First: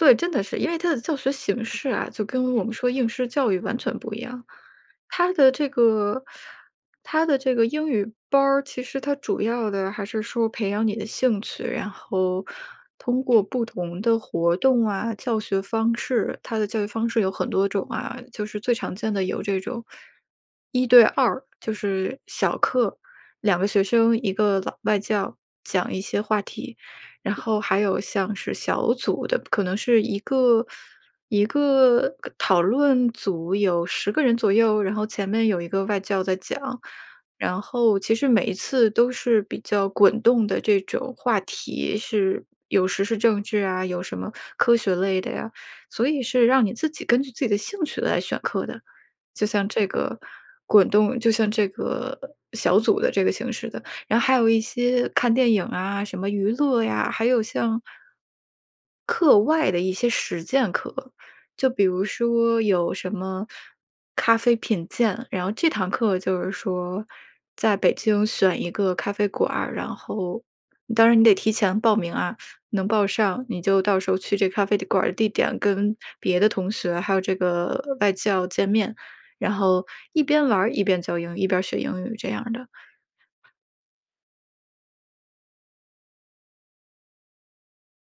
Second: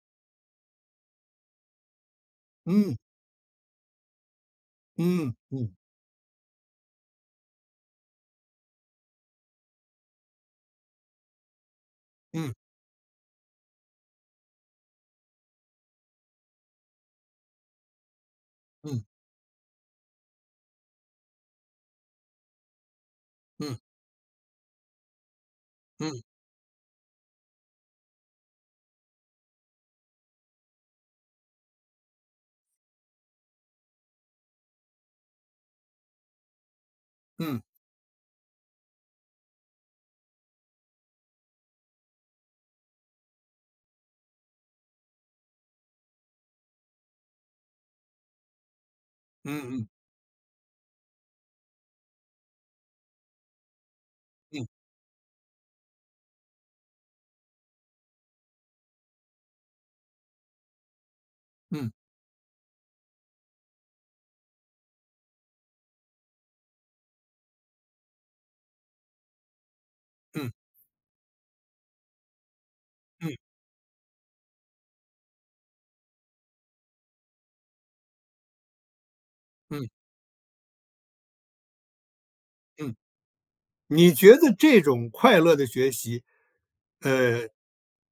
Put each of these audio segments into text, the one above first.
对，真的是，因为它的教学形式啊，就跟我们说嗯。应试教育完全不一样，它嗯的这嗯。个它的这个英语班儿其实它主要的还是说培养你的兴趣，然后嗯。通过不同的活动啊，教学方式，它的教育方式有很多种啊，就是最常嗯。见的有这种一对二，就是小课，2个嗯。学生，一个老外教，讲一嗯。些话题，然后还有像是小组的，可能是一个一个讨论组有10个人左右，然后前面有一个外教在讲，嗯。然后其实每一次都是比较滚动的这种话题，是有时事政治啊，有什么科学类的呀，所以是让你自己根据自己的兴趣来选课的。就像嗯这嗯。个滚动就像这个小组的这个形式的。然后还有一嗯。些看电影啊，什么娱乐呀，还有像课外的一些实践课，就比嗯。如说有什么咖啡品鉴，然后这堂课就是说在北京选一个咖啡馆儿，然后嗯。当然你得提前报名啊，能报嗯。上你就到时候去这咖啡的馆儿地点跟别的同学还有这个外教见面，然后嗯。一边玩儿一边教英语，一边学英语这样的。嗯。你觉得这种快乐的学习，呃，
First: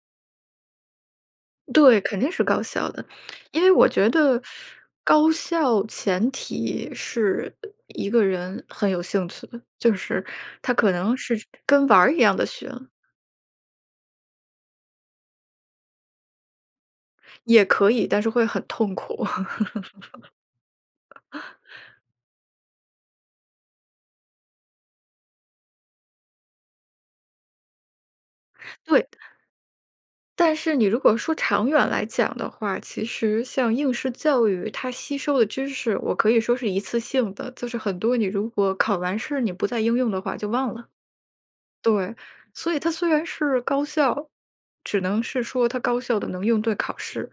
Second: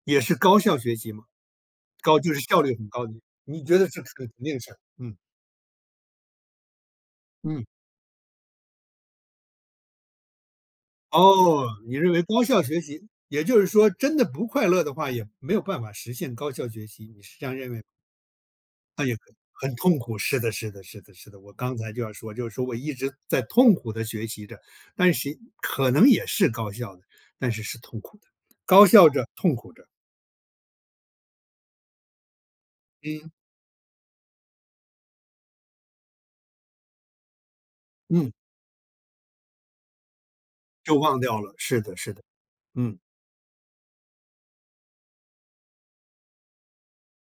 也是高效学习嘛，对，肯高定就是是效高率很效的，高的意思，因你为觉得我这觉肯得定是，嗯。高效前提是嗯。一个人很有兴趣的，就是他可能是哦，跟你玩认儿一为样高的效学。学习，也就是说真的不快乐的话，也没有办法实现高效学习，你是这样也认为。可以，但是会很痛哎呀，苦。很痛苦，是的是的是的是的，我刚才 就要说就是说我一直在痛苦的学习着，但是可能也是高效的，但是是痛苦的，高对。效着、痛苦着。但是你如果说长远来讲的话，其嗯。实像应试教育它吸收的知识，我可以说是一次性的，就是很多你嗯。如果考完试你不再应用的话就忘了。就忘掉了，是的是对，的，所以它嗯。虽然是高效，只能是说它高效地能应对考试。